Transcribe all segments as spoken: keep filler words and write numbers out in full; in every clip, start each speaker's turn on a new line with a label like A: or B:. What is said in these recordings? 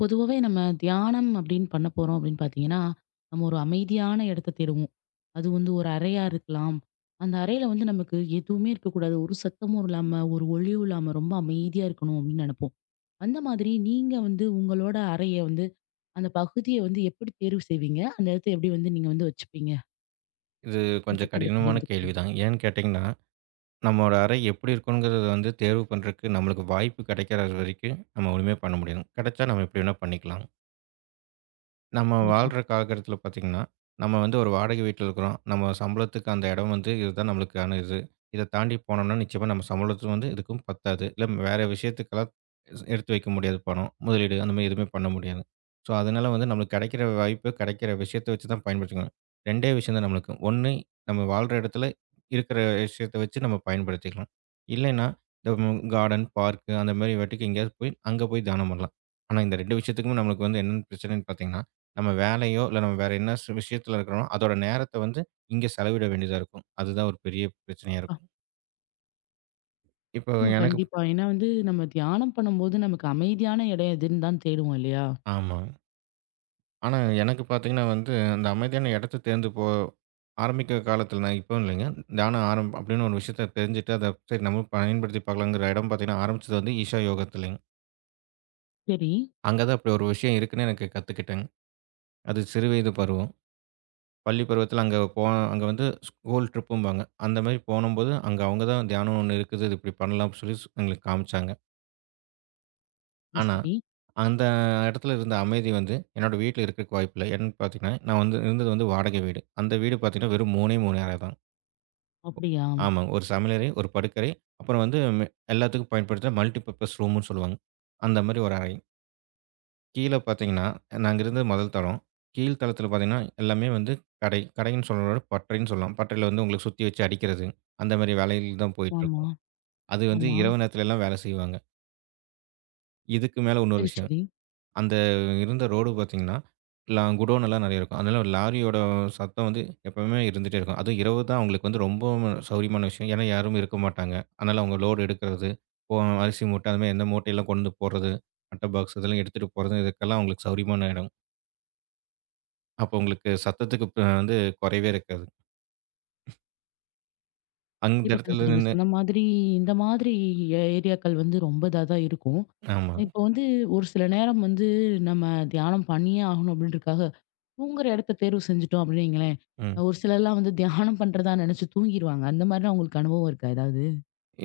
A: பொதுவாவே நம்ம தியானம் அப்படின்னு பண்ண போறோம் அப்படின்னு பார்த்தீங்கன்னா, நம்ம ஒரு அமைதியான இடத்த தேடுவோம். அது வந்து ஒரு அறையா இருக்கலாம். அந்த அறையில வந்து நமக்கு எதுவுமே இருக்கக்கூடாது. ஒரு சத்தமும் இல்லாம, ஒரு ஒலியும் இல்லாம ரொம்ப அமைதியா இருக்கணும் அப்படின்னு நெனைப்போம். அந்த மாதிரி நீங்க வந்து உங்களோட அறைய வந்து அந்த பகுதிய வந்து எப்படி தேர்வு செய்வீங்க? அந்த இடத்த எப்படி வந்து நீங்க வந்து வச்சுப்பீங்க?
B: இது
A: அத
B: கொஞ்சம்
A: பத்தி என்ட்ட
B: கடினமான
A: பகிர்ந்துக்கங்க.
B: கேள்விதான். ஏன்னு கேட்டீங்கன்னா, நம்மோட அறை எப்படி இருக்கணுங்கிறத வந்து தேர்வு பண்றதுக்கு நம்மளுக்கு வாய்ப்பு கிடைக்கிற வரைக்கும் நம்ம ஒண்ணுமே பண்ண முடியாது. கிடைச்சா நம்ம எப்படி வேணா பண்ணிக்கலாம். நம்ம
A: கண்டிப்பா.
B: வாழ்ற காலகட்டத்தில பார்த்தீங்கன்னா, நம்ம வந்து ஒரு வாடகை வீட்ல இருக்கிறோம். நம்ம சம்பளத்துக்கு அந்த இடம் வந்து இதுதான் நம்மளுக்கான இது. இத தாண்டி போனோம்னா, நிச்சயமா நம்ம சம்பளத்துக்கு வந்து இதுக்கும் பத்தாது. இல்ல வேற விஷயத்துக்கெல்லாம் ஸ் எடுத்து வைக்க முடியாது பணம். முதலீடு அந்த மாரி எதுவுமே பண்ண முடியாது. ஸோ, அதனால வந்து நம்மளுக்கு கிடைக்கிற வாய்ப்பு, கிடைக்கிற விஷயத்த வச்சு தான் பயன்படுத்திக்கணும். ரெண்டே விஷயம் தான் நம்மளுக்கு. ஒண்ணு நம்ம வாழ்ற இடத்துல இருக்கிற விஷயத்த வச்சு நம்ம பயன்படுத்திக்கலாம். இல்லைன்னா, இந்த ம் கார்டன், பார்க் அந்த மாரி வாட்டிக்கு எங்கேயாவது போய், அங்க போய் தானம் பண்ணலாம். ஆனா, இந்த ரெண்டு விஷயத்துக்குமே நம்மளுக்கு வந்து என்னென்ன பிரச்சனைன்னு பார்த்தீங்கன்னா, நம்ம வேலையோ, இல்ல நம்ம வேற என்ன ஸ் விஷயத்துல இருக்கிறோம், அதோட நேரத்த வந்து இங்க செலவிட வேண்டியதா இருக்கும். அதுதான் ஒரு பெரிய பிரச்சனையா
A: அ
B: இருக்கும். இப்போ
A: ஆமா
B: எனக்கு
A: கண்டிப்பா. ஏன்னா வந்து நம்ம தியானம் பண்ணும்போது நமக்கு அமைதியான இடம் எதுன்னு தான் தேடுவோம் இல்லையா?
B: ஆமா. ஆனா எனக்கு பார்த்தீங்கன்னா வந்து, அந்த அமைதியான இடத்த தேர்ந்து போ ஆரம்பிக்கிற காலத்துல நான் இப்பவும் இல்லைங்க. தியானம் ஆரம் அப்படின்னு ஒரு விஷயத்த தெரிஞ்சுட்டு, அத சரி நம்மளும் பயன்படுத்தி பார்க்கலாங்கிற இடம் பார்த்தீங்கன்னா, ஆரம்பிச்சது வந்து ஈஷா யோகத்துலங்க.
A: சரி.
B: அங்க தான் அப்படி ஒரு விஷயம் இருக்குன்னு எனக்கு கத்துக்கிட்டேங்க. அது சிறுவயது பருவம். பள்ளி பருவத்தில அங்க போ அங்க வந்து ஸ்கூல் ட்ரிப்பும்பாங்க. அந்த மாரி போனம்போது, அங்க அவங்க தான் தியானம் ஒண்ணு இருக்குது. இது இப்படி பண்ணலாம்னு சொல்லி ஸ் எங்களுக்கு காமிச்சாங்க.
A: ம்.
B: ஆனா,
A: சரி.
B: அந்த இடத்துல இருந்த அமைதி வந்து என்னோட வீட்ல இருக்கறக்கு வாய்ப்பில்ல. ஏன்னு பார்த்தீங்கன்னா, நான் வந்து இருந்தது வந்து வாடகை வீடு. அந்த வீடு பார்த்தீங்கன்னா, வெறும் 3ஏ மூணு அறை தான்.
A: அப்படியா?
B: ஆமாங்க. ஒரு சமையலறை, ஒரு படுக்கறை, அப்புறம் வந்து மெ எல்லாத்துக்கும் பயன்படுத்துற மல்டி பர்ப்பஸ் ரூம்ன்னு சொல்லுவாங்க. அந்த மாரி ஒரு அறை. கீழ பார்த்தீங்கன்னா, நாங்க இருந்தது முதல் தளம். கீழ் தளத்தில பார்த்தீங்கன்னா, எல்லாமே வந்து கடை. கடைன்னு சொல்றத விட பட்டறைன்னு சொல்லலாம். பட்டறையில வந்து உங்களுக்கு சுத்தி வச்சு அடிக்கிறது, அந்த மாரி வேலைகள் தான்
A: ஆமா.
B: போயிட்டுருக்கும். அது வந்து
A: ஆமா.
B: இரவு நேரத்துலலாம் வேலை செய்வாங்க. இதுக்கு மேல இன்னொரு
A: சரி,
B: விஷயம்.
A: சரி.
B: அந்த இருந்த ரோடு பார்த்தீங்கன்னா, லா குடோன் எல்லாம் நெறைய இருக்கும். அதனால லாரியோட சத்தம் வந்து எப்பவுமே இருந்துட்டே இருக்கும். அதுவும் இரவு தான் அவங்களுக்கு வந்து ரொம்பவும் சௌரியமான விஷயம். ஏன்னா யாரும் இருக்க மாட்டாங்க. அதனால அவங்க லோடு எடுக்கிறது, போ அரிசி மூட்டை, அது மாரி எந்த மூட்டையெல்லாம் கொண்டு போறது, அட்ட பாக்ஸ் இதெல்லாம் எடுத்துட்டு போறது, இதுக்கெல்லாம் அவங்களுக்கு சௌரியமான இடம். அப்ப உங்களுக்கு சத்தத்துக்கு ப வந்து குறைவே இருக்காது. அந்த
A: கண்டிப்பா, கண்டிப்பா.
B: இடத்துல
A: நீங்க
B: நின்னு
A: சொன்ன மாதிரி, இந்த மாதிரி ஏ ஏரியாக்கள் வந்து ரொம்ப இதா தான் இருக்கும்.
B: ஆமா.
A: இப்போ வந்து ஒரு சில நேரம் வந்து நம்ம தியானம் பண்ணியே ஆகணும் அப்படின்றதுக்காக, தூங்குற இடத்த தேர்வு செஞ்சுட்டோம் அப்படின்னு வைங்களேன்,
B: ம்.
A: ஒரு சிலர்லாம் வந்து தியானம் பண்றதா நினைச்சு தூங்கிருவாங்க. அந்த மாதிரிலாம் உங்களுக்கு அனுபவம் இருக்கா ஏதாவது?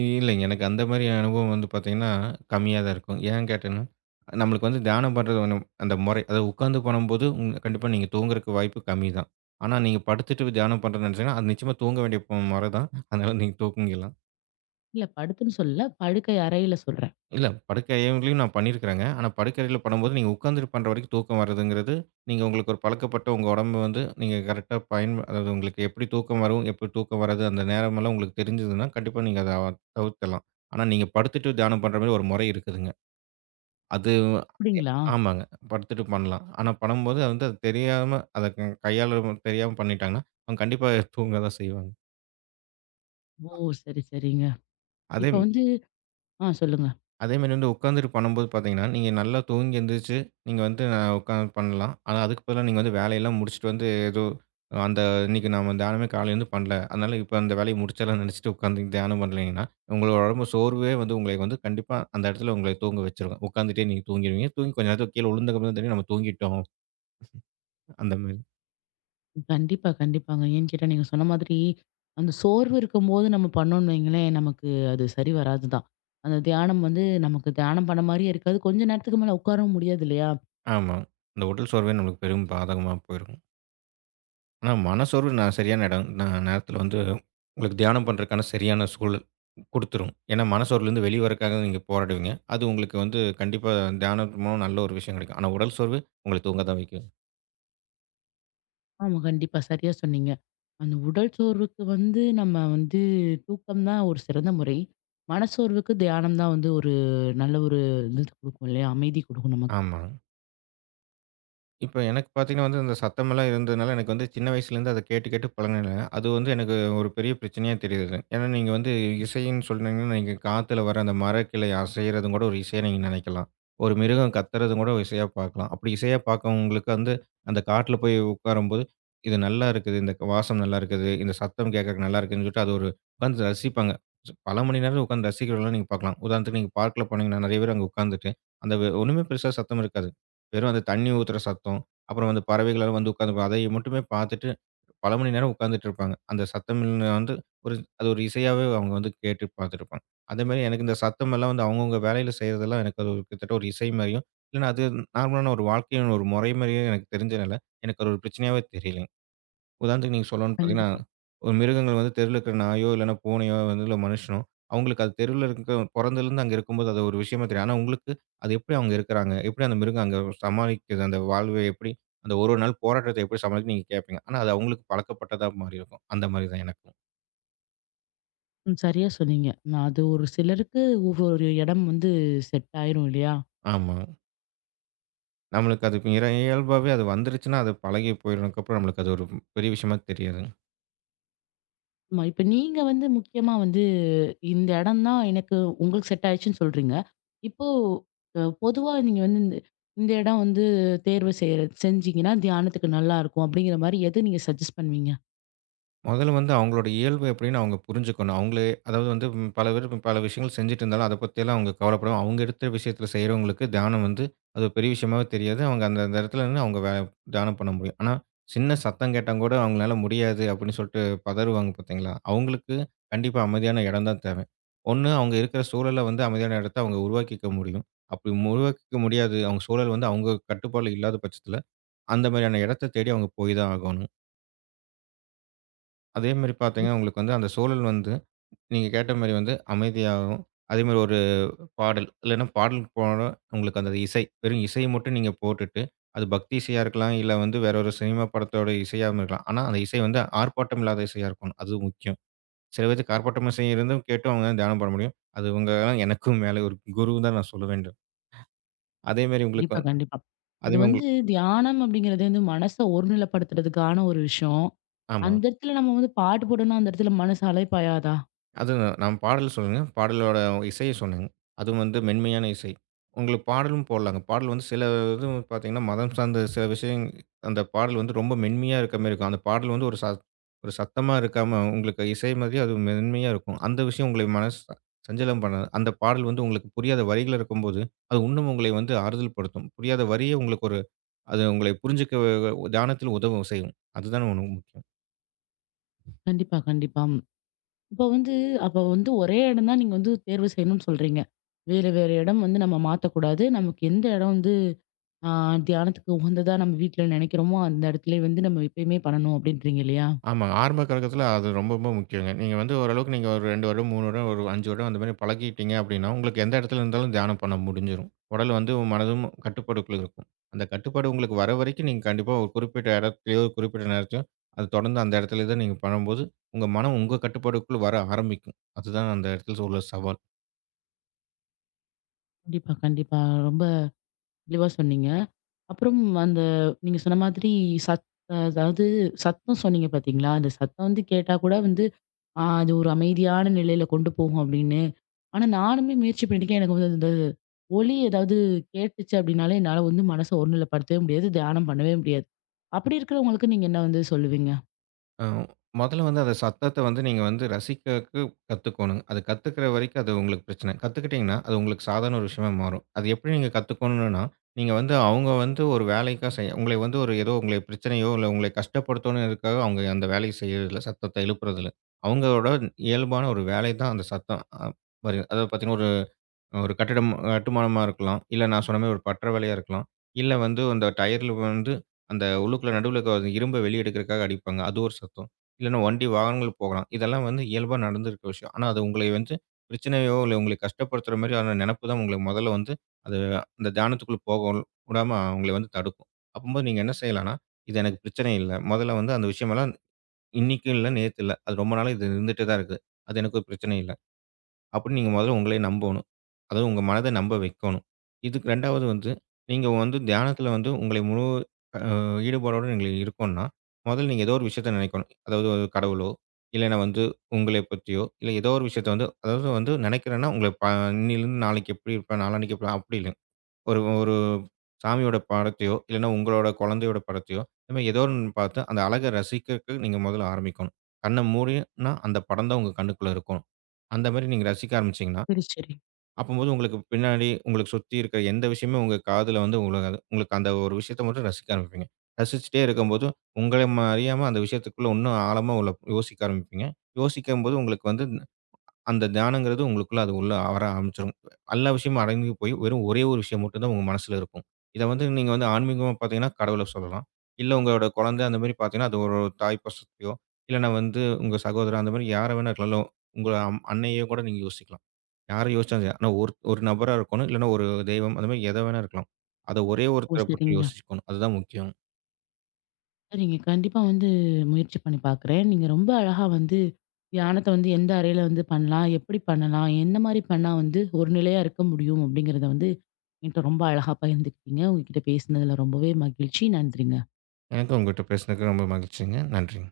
B: இல்லைங்க. எனக்கு அந்த மாரி அனுபவம் வந்து பார்த்தீங்கன்னா, கம்மியா தான் இருக்கும். ஏன் கேட்டேன்னா, நம்மளுக்கு வந்து தியானம் பண்றது ஒண்ணு அந்த முறை அதாவது உட்கார்ந்து பண்ணும்போது ம் கண்டிப்பா நீங்க தூங்குறதுக்கு வாய்ப்பு கம்மி தான். ஆனா, நீங்க படுத்துட்டு தியானம் பண்றதுன்னு நினைச்சீங்கன்னா, அது நிச்சயமா தூங்க வேண்டிய ப- முறை தான். அதனால நீங்க தூங்கிக்கலாம்.
A: இல்ல படுத்துன்னு சொல்லல, படுக்கை அறையில சொல்றேன்.
B: இல்ல. படுக்கை அறையிலயும் நான் பண்ணியிருக்கிறேங்க. ஆனா படுக்கை அறையில பண்ணும்போது, நீங்க உட்கார்ந்துட்டு பண்ற வரைக்கும் தூக்கம் வர்றதுங்கிறது, நீங்க உங்களுக்கு ஒரு பழக்கப்பட்ட உங்க உடம்பு வந்து, நீங்க கரெக்ட்டா பயன் அதாவது உங்களுக்கு எப்படி தூக்கம் வரும், எப்படி தூக்கம் வராது, அந்த நேரமெல்லாம் உங்களுக்கு தெரிஞ்சதுன்னா, கண்டிப்பா நீங்க அத தவிர்த்துடலாம். ஆனா நீங்க படுத்துட்டு தியானம் பண்ற மாரி ஒரு முறை இருக்குதுங்க. அது எ
A: அப்படிங்களா?
B: ஆமாங்க. படுத்துட்டு பண்ணலாம். ஆனா பண்ணும்போது அது வந்து அது தெரியாம அத க கையாள தெரியாம பண்ணிட்டாங்கன்னா, அவங்க கண்டிப்பா தூங்க தான் செய்வாங்க.
A: ஓ! சரி, சரிங்க.
B: அதே
A: இப்ப வந்து ஆ சொல்லுங்க.
B: அதேமாரி வந்து உட்காந்துட்டு பண்ணும்போது பார்த்தீங்கன்னா, நீங்க நல்லா தூங்கி எந்திரிச்சு, நீங்க வந்து நான் உட்காந்து பண்ணலாம். ஆனா அதுக்கு பதிலா நீங்க வந்து வேலையெல்லாம் முடிச்சுட்டு வந்து ஏதோ அந்த இன்னைக்கு நாம தியானமே காலையிலேருந்து பண்ணல. அதனால இப்ப அந்த வேலைய முடிச்சிடலாம்னு நினைச்சுட்டு உட்காந்து தியானம் பண்ணீங்கன்னா, உங்களோட உடம்பு சோர்வே வந்து உங்களை வந்து கண்டிப்பா அந்த இடத்துல உங்களை தூங்க வச்சுரும். உட்காந்துட்டே நீங்க தூங்கிருவீங்க. தூங்கி கொஞ்ச நேரத்துல கீழ விழுந்ததுக்கு அப்புறம் தான் தெரியும் நம்ம தூங்கிட்டோம். அந்த மாரி.
A: கண்டிப்பா, கண்டிப்பாங்க. ஏன்னு கேட்டா, நீங்க சொன்ன மாதிரி, அந்த சோர்வு இருக்கும்போது நம்ம பண்ணோம்னு வைங்களேன், நமக்கு அது சரி வராது தான். அந்த தியானம் வந்து நமக்கு தியானம் பண்ண மாரியே இருக்காது. கொஞ்ச நேரத்துக்கு மேல உட்காரவும் முடியாது இல்லையா?
B: ஆமா. அந்த உடல் சோர்வே நம்மளுக்கு பெரும் பாதகமா போயிரும். ஆனா, மனசோர்வு நான் சரியான இடம் நான் நேரத்தில வந்து உங்களுக்கு தியானம் பண்றதுக்கான சரியான சூழல் குடுத்துரும். ஏன்னா, மனசோர்வுலேருந்து வெளிய வரக்காக நீங்க போராடுவீங்க. அது உங்களுக்கு வந்து கண்டிப்பா தியானத்து மூலம் நல்ல ஒரு விஷயம் கிடைக்கும். ஆனா, உடல் சோர்வு உங்கள தூங்க தான் வைக்கும்.
A: ஆமா, கண்டிப்பா. சரியா சொன்னீங்க. அந்த உடல் சோர்வுக்கு வந்து நம்ம வந்து தூக்கம் தான் ஒரு சிறந்த முறை. மனச்சோர்வுக்கு தியானம் தான் வந்து ஒரு நல்ல ஒரு இது குடுக்கும் இல்லையா? அமைதி குடுக்கும் நமக்கு.
B: ஆமா. இப்ப எனக்கு பார்த்தீங்கன்னா வந்து, அந்த சத்தமெல்லாம் இருந்ததுனால, எனக்கு வந்து சின்ன வயசுலேருந்து அத கேட்டு கேட்டு பழகுனதுனால, அது வந்து எனக்கு ஒரு பெரிய பிரச்சனையா தெரியுது. ஏன்னா நீங்க வந்து இசைன்னு சொன்னீங்கன்னா, நீங்க காத்துல வர அந்த மரக்கிளை அசைறதும் கூட ஒரு இசையா நீங்க நெனைக்கலாம். ஒரு மிருகம் கத்துறதும் கூட ஒரு இசையா பார்க்கலாம். அப்படி இசையா பார்க்கவங்களுக்கு வந்து, அந்த காட்டுல போய் உட்காரும்போது, "இது நல்லா இருக்குது. இந்த வாசம் நல்லா இருக்குது. இந்த சத்தம் கேட்கறக்கு நல்லா இருக்குன்னு" சொல்லிட்டு அது ஒரு உட்காந்து ரசிப்பாங்க. பல மணி நேரம் உட்காந்து ரசிக்கிறதெல்லாம் நீங்க பார்க்கலாம். உதாரணத்துக்கு நீங்க பார்க்ல போனீங்கன்னா, நெறைய பேர் அங்க உட்காந்துட்டு, அந்த ஒண்ணுமே பெருசா சத்தம் இருக்காது. வெறும் அந்த தண்ணி ஊத்துற சத்தம், அப்புறம் அந்த பறவைகள் எல்லாம் வந்து உட்கார்ந்து அதை மட்டுமே பார்த்துட்டு, பல மணி நேரம் உட்கார்ந்துட்டு இருப்பாங்க. அந்த சத்தம் இல்ல- வந்து ஒரு அது ஒரு இசையாவே அவங்க வந்து கேட்டு பார்த்துருப்பாங்க. அதேமாரி எனக்கு இந்த சத்தம் எல்லாம் வந்து அவங்கவங்க வேலையில செய்றதெல்லாம் எனக்கு அது ஒரு கிட்டத்தட்ட ஒரு இசை மாரியும், இல்லன்னா அது நார்மலான ஒரு வாழ்க்கையின் ஒரு முறை மாரியும் எனக்கு தெரிஞ்சனால, எனக்கு அது ஒரு பிரச்சனையாவே தெரியல. உதாரணத்துக்கு நீங்க சொல்லணும்னு பார்த்தீங்கன்னா,
A: கண்டிப்பா.
B: ஒரு மிருகங்கள் வந்து தெருவுல இருக்கிற நாயோ, இல்லன்னா பூனையோ வந்து இல்ல மனுஷனோ, அவங்களுக்கு அது தெருவுல இருக்க பொறந்ததுலருந்து அங்க இருக்கும்போது அது ஒரு விஷயமா தெரியும். ஆனா உங்களுக்கு அது எப்படி அவங்க இருக்கிறாங்க? எப்படி அந்த மிருகம் அங்க சமாளிக்குது? அந்த வாழ்வை எப்படி அந்த ஒரு ஒரு நாள் போராட்டத்தை எப்படி சமாளிக்குதுன்னு நீங்க கேட்பீங்க. ஆனா அது அவங்களுக்கு பழக்கப்பட்டதா மாறி இருக்கும். அந்த மாரி தான் எனக்கும்.
A: ம். சரியா சொன்னீங்க. நான் அது ஒரு சிலருக்கு ஒவ்வொரு இடம் வந்து செட் ஆயிரும் இல்லையா?
B: ஆமா. நம்மளுக்கு அது இற இயல்பாவே அது வந்துருச்சுன்னா, அது பழகி போயினதுக்கப்புறம் நம்மளுக்கு அது ஒரு பெரிய விஷயமா தெரியாது.
A: ஆமா. இப்ப நீங்க வந்து முக்கியமா வந்து இந்த இடம் தான் எனக்கு உங்களுக்கு செட் ஆயிடுச்சுன்னு சொல்றீங்க. இப்போ அ பொதுவா நீங்க வந்து இந்த இந்த இடம் வந்து தேர்வு செய்ற செஞ்சீங்கன்னா, தியானத்துக்கு நல்லாருக்கும் அப்படிங்கிற மாரி எத நீங்க சஜெஸ்ட் பண்ணுவீங்க?
B: முதல்ல வந்து அவங்களோட இயல்பு எப்படின்னு அவங்க புரிஞ்சுக்கணும். அவங்களே அதாவது வந்து ம் பல பேர் இப்ப பல விஷயங்கள் செஞ்சுட்டு இருந்தாலும், அத பத்தியெல்லாம் அவங்க கவலைப்படாம, அவங்க எடுத்த விஷயத்தில செய்றவங்களுக்கு தியானம் வந்து அது ஒரு பெரிய விஷயமாவே தெரியாது. அவங்க அந்த அந்த இடத்துல நின்னு அவங்க வே தியானம் பண்ண முடியும். ஆனா, சின்ன சத்தம் கேட்டா கூட அவங்களால முடியாது அப்படின்னு சொல்லிட்டு பதறுவாங்க பார்த்தீங்களா? அவங்களுக்கு கண்டிப்பா அமைதியான இடம் தான் தேவை. ஒண்ணு அவங்க இருக்கிற சூழல வந்து அமைதியான இடத்த அவங்க உருவாக்கிக்க முடியும். அப்படி உருவாக்கிக்க முடியாது. அவங்க சூழல் வந்து அவங்க கட்டுப்பாடுல இல்லாத பட்சத்தில, அந்த மாதிரியான இடத்த தேடி அவங்க போய் தான் ஆகணும். அதே மாரி பார்த்தீங்கன்னா, உங்களுக்கு வந்து அந்த சூழல் வந்து நீங்க கேட்ட மாரி வந்து அமைதியாகவும், அதேமாரி ஒரு பாடல் இல்லன்னா பாடலுக்கு போனா உங்களுக்கு அந்த இசை, வெறும் இசைய மட்டும் நீங்க போட்டுட்டு, அது பக்தி இசையா இருக்கலாம், இல்ல வந்து வேற ஒரு சினிமா படத்தோட இசையாவும் இருக்கலாம். ஆனா அந்த இசை வந்து ஆர்ப்பாட்டம் இல்லாத இசையா இருக்கணும். அது முக்கியம். சில பேத்துக்கு ஆர்ப்பாட்டம் இசை இருந்தும் கேட்டும் அவங்க தியானம் பண்ண முடியும். அது உங்க எனக்கும் மேல ஒரு குரு தான் நான் சொல்ல வேண்டும். அதேமாரி உங்களுக்கு
A: கண்டிப்பா, கண்டிப்பா. அது
B: அதேமாரி
A: வந்து
B: உங்களுக்கு
A: தியானம் அப்படிங்கிறது வந்து மனச ஒருநிலைப்படுத்துறதுக்கான ஒரு விஷயம்.
B: ஆமா.
A: அந்த இடத்துல நம்ம வந்து பாட்டு போட்டோம்னா, அந்த இடத்துல மனசு அலைப்பாயாதா?
B: அதுதான். நான் பாடல் சொல்லலங்க. பாடலோட இசைய சொன்னேங்க. அதுவும் வந்து மென்மையான இசை. உங்களுக்கு பாடலும் போடலாங்க. பாடல் வந்து சில இது பார்த்தீங்கன்னா, மதம் சார்ந்த சில விஷயம் அந்த பாடல் வந்து ரொம்ப மென்மையா இருக்க மாரி இருக்கும். அந்த பாடல் வந்து ஒரு சத் ஒரு சத்தமா இருக்காம, உங்களுக்கு இசை மாதிரி அது மென்மையா இருக்கும். அந்த விஷயம் உங்களை மனச சஞ்சலம் பண்ணாது. அந்த பாடல் வந்து உங்களுக்கு புரியாத வரிகள் இருக்கும்போது, அது இன்னும் உங்களை வந்து ஆறுதல் படுத்தும். புரியாத வரிய உங்களுக்கு ஒரு அது உங்களை புரிஞ்சுக்க தியானத்தில் உதவும் செய்யும். அதுதான ஒண்ணு முக்கியம்.
A: கண்டிப்பா, கண்டிப்பா. ம். இப்போ வந்து அப்ப வந்து ஒரே இடம் தான் நீங்க வந்து தேர்வு செய்யணும்னு சொல்றீங்க. வேற, வேற இடம் வந்து நம்ம மாத்தக்கூடாது. நமக்கு எந்த இடம் ஆ தியானத்துக்கு உகந்ததா நம்ம வீட்ல நினைக்கிறோமோ, அந்த இடத்துலே வந்து நம்ம எப்பயுமே பண்ணணும் அப்டின்றீங்க இல்லையா?
B: ஆமாங்க. ஆரம்ப காலகட்டத்தில அது ரொம்ப ரொம்ப முக்கியங்க. நீங்க வந்து ஓரளவுக்கு நீங்க ஒரு ரெண்டு வருடம், மூணு வருடம், ஒரு அஞ்சு வருடம் அந்த மாரி பழகிட்டீங்க அப்டின்னா, உங்களுக்கு எந்த இடத்துல இருந்தாலும் தியானம் பண்ண முடிஞ்சிரும். உடல் வந்து மனதும் கட்டுப்பாடுக்குள்ள இருக்கும். அந்த கட்டுப்பாடு உங்களுக்கு வர வரைக்கும் நீங்க கண்டிப்பா ஒரு குறிப்பிட்ட இடத்துலயோ, ஒரு குறிப்பிட்ட நேரத்தையோ, அது தொடர்ந்து அந்த இடத்திலே தான் நீங்க பண்ணும்போது, உங்க மனம் உங்க கட்டுப்பாடுக்குள்ள வர ஆரம்பிக்கும். அதுதான் அந்த இடத்துல உள்ள சவால்.
A: கண்டிப்பா, கண்டிப்பா. ரொம்ப தெளிவா சொன்னீங்க. அப்புறம் அந்த நீங்க சொன்ன மாதிரி சத் அதாவது சத்தம் சொன்னீங்க பார்த்தீங்களா? அந்த சத்தம் வந்து கேட்டா கூட வந்து ஆ அது ஒரு அமைதியான நிலையில கொண்டு போகும் அப்டின்னு. ஆனா நானுமே முயற்சி பண்ணிருக்கேன். எனக்கு வந்து அந்த ஒலி ஏதாவது கேட்டுச்சு அப்டின்னாலே என்னால வந்து மனச ஒருநிலைப்படுத்தவே முடியாது. தியானம் பண்ணவே முடியாது. அப்டி இருக்கிறவங்களுக்கு நீங்க என்ன வந்து சொல்லுவீங்க?
B: அ மொதல்ல வந்து அந்த சத்தத்த வந்து நீங்க வந்து ரசிக்கக்கு கத்துக்கோணுங்க. அது கத்துக்கிற வரைக்கும் அது உங்களுக்கு பிரச்சனை. கத்துக்கிட்டீங்கன்னா, அது உங்களுக்கு சாதாரண ஒரு விஷயமா மாறும். அது எப்படி நீங்க கத்துக்கணும்னா, நீங்க வந்து அவங்க வந்து ஒரு வேலைக்கா செய்ய உங்களை வந்து ஒரு ஏதோ உங்களை பிரச்சனையோ, இல்ல உங்களை கஷ்டப்படுத்தணும்ங்கிறதுக்காக அவங்க அந்த வேலைய செய்யறதில்ல. சத்தத்த எழுப்புறதில்ல. அவங்களோட இயல்பான ஒரு வேலை தான் அந்த சத்தம் அ வருது. அதாவது பார்த்தீங்கன்னா, ஒரு கட்டிடம் கட்டுமானமா இருக்கலாம். இல்ல நான் சொன்ன மாரி ஒரு பட்ற வேலையா இருக்கலாம். இல்ல வந்து அந்த டயர்ல வந்து அந்த உள்ளுக்குள்ள நடுவுல இருக்க அந்த இரும்ப வெளிய எடுக்கிறதுக்காக அடிப்பாங்க. அது ஒரு சத்தம். இல்லன்னா வண்டி, வாகனங்கள் போகலாம். இதெல்லாம் வந்து இயல்பா நடந்திருக்கிற விஷயம். ஆனா, அது உங்களை வந்து பிரச்சனையோ, இல்ல உங்களை கஷ்டப்படுத்துற மாதிரியான நெனப்பு தான் உங்களுக்கு முதல்ல வந்து அது அந்த தியானத்துக்குள்ள போக விடாம உங்கள வந்து தடுக்கும். அப்பம்போது நீங்க என்ன செய்யலாம்ன்னா, இது எனக்கு பிரச்சனை இல்ல. முதல்ல வந்து அந்த விஷயமெல்லாம் இன்னைக்கும் இல்ல, நேத்து இல்ல. அது ரொம்ப நாளா இது இருந்துட்டே தான் இருக்குது. அது எனக்கு ஒரு பிரச்சனை இல்ல. அப்படின்னு நீங்க முதல்ல உங்களே நம்பணும். அதாவது உங்க மனத நம்ப வைக்கணும். இதுக்கு இரண்டாவது வந்து, நீங்க வந்து தியானத்துல வந்து உங்களை முழு அ ஈடுபாடோட நீங்க இருக்கோம்ன்னா, முதல்ல நீங்க ஏதோ ஒரு விஷயத்த நினைக்கணும். அதாவது ஒரு கடவுளோ, இல்லைன்னா வந்து உங்களை பற்றியோ, இல்ல ஏதோ ஒரு விஷயத்த வந்து அதாவது வந்து நினைக்கிறேன்னா, உங்கள ப இன்னிலிருந்து நாளைக்கு எப்படி இருப்பேன், நாளான்னைக்கு எப்படி அப்படி இல்ல. ஒரு ஒரு சாமியோட படத்தையோ, இல்லன்னா உங்களோட குழந்தையோட படத்தையோ, இந்த மாரி ஏதோ ஒண்ணு பார்த்து அந்த அழக ரசிக்கிறக்கு நீங்க முதல்ல ஆரம்பிக்கணும். கண்ண மூடினா அந்த படம் தான் உங்க கண்ணுக்குள்ள இருக்கும். அந்த மாரி நீங்க ரசிக்க ஆரம்பிச்சீங்கன்னா,
A: சரி, சரி.
B: அப்பம்போது உங்களுக்கு பின்னாடி உங்களுக்கு சுத்தி இருக்கிற எந்த விஷயமுமே உங்க காதுல வந்து உழுகாது. உங்களுக்கு அந்த ஒரு விஷயத்த மட்டும் ரசிக்க ஆரம்பிப்பீங்க. ரசிச்சுட்டே இருக்கும்போது, உங்கள ம அறியாம அந்த விஷயத்துக்குள்ள இன்னும் ஆழமா உள்ள யோசிக்க ஆரம்பிப்பீங்க. யோசிக்கும்போது உங்களுக்கு வந்து அந்த தியானங்கிறது உங்களுக்குள்ள அது உள்ள வர ஆரம்பிச்சுரும். எல்லா விஷயமும் அடங்கி போய் வெறும் ஒரே ஒரு விஷயம் மட்டும் தான் உங்க மனசுல இருக்கும். இத வந்து நீங்க வந்து ஆன்மீகமா பார்த்தீங்கன்னா, கடவுள சொல்லலாம். இல்ல உங்களோட குழந்தை அந்த மாரி பார்த்தீங்கன்னா, அது ஒரு தாய் பாசத்தையோ, இல்லன்னா வந்து உங்க சகோதரன் அந்த மாரி யார வேணா இருக்கலாம். உங்க அம் அன்னையோ கூட நீங்க யோசிக்கலாம். யார யோசிச்சாலும் சரி. ஆனா ஒரு ஒரு நபரா இருக்கணும். இல்லன்னா ஒரு தெய்வம் அந்த மாரி எத வேணா இருக்கலாம். அத ஒரே
A: ஓ!
B: ஒருத்தர பத்தி
A: சரிங்க.
B: யோசிக்கணும். அதுதான் முக்கியம்.
A: சரிங்க. கண்டிப்பா வந்து முயற்சி பண்ணி பார்க்குறேன். நீங்க ரொம்ப அழகா வந்து தியானத்த வந்து எந்த அறையில வந்து பண்ணலாம்? எப்படி பண்ணலாம்? என்ன மாரி பண்ணா வந்து ஒரு நிலையா இருக்க முடியும்? அப்படிங்கிறத வந்து என்ட்ட ரொம்ப அழகா பகிர்ந்துக்கிட்டீங்க. உங்ககிட்ட பேசினதுல ரொம்பவே மகிழ்ச்சி. நன்றிங்க.
B: எனக்கு உங்ககிட்ட பேசினதுக்கு ரொம்ப மகிழ்ச்சிங்க. நன்றிங்க.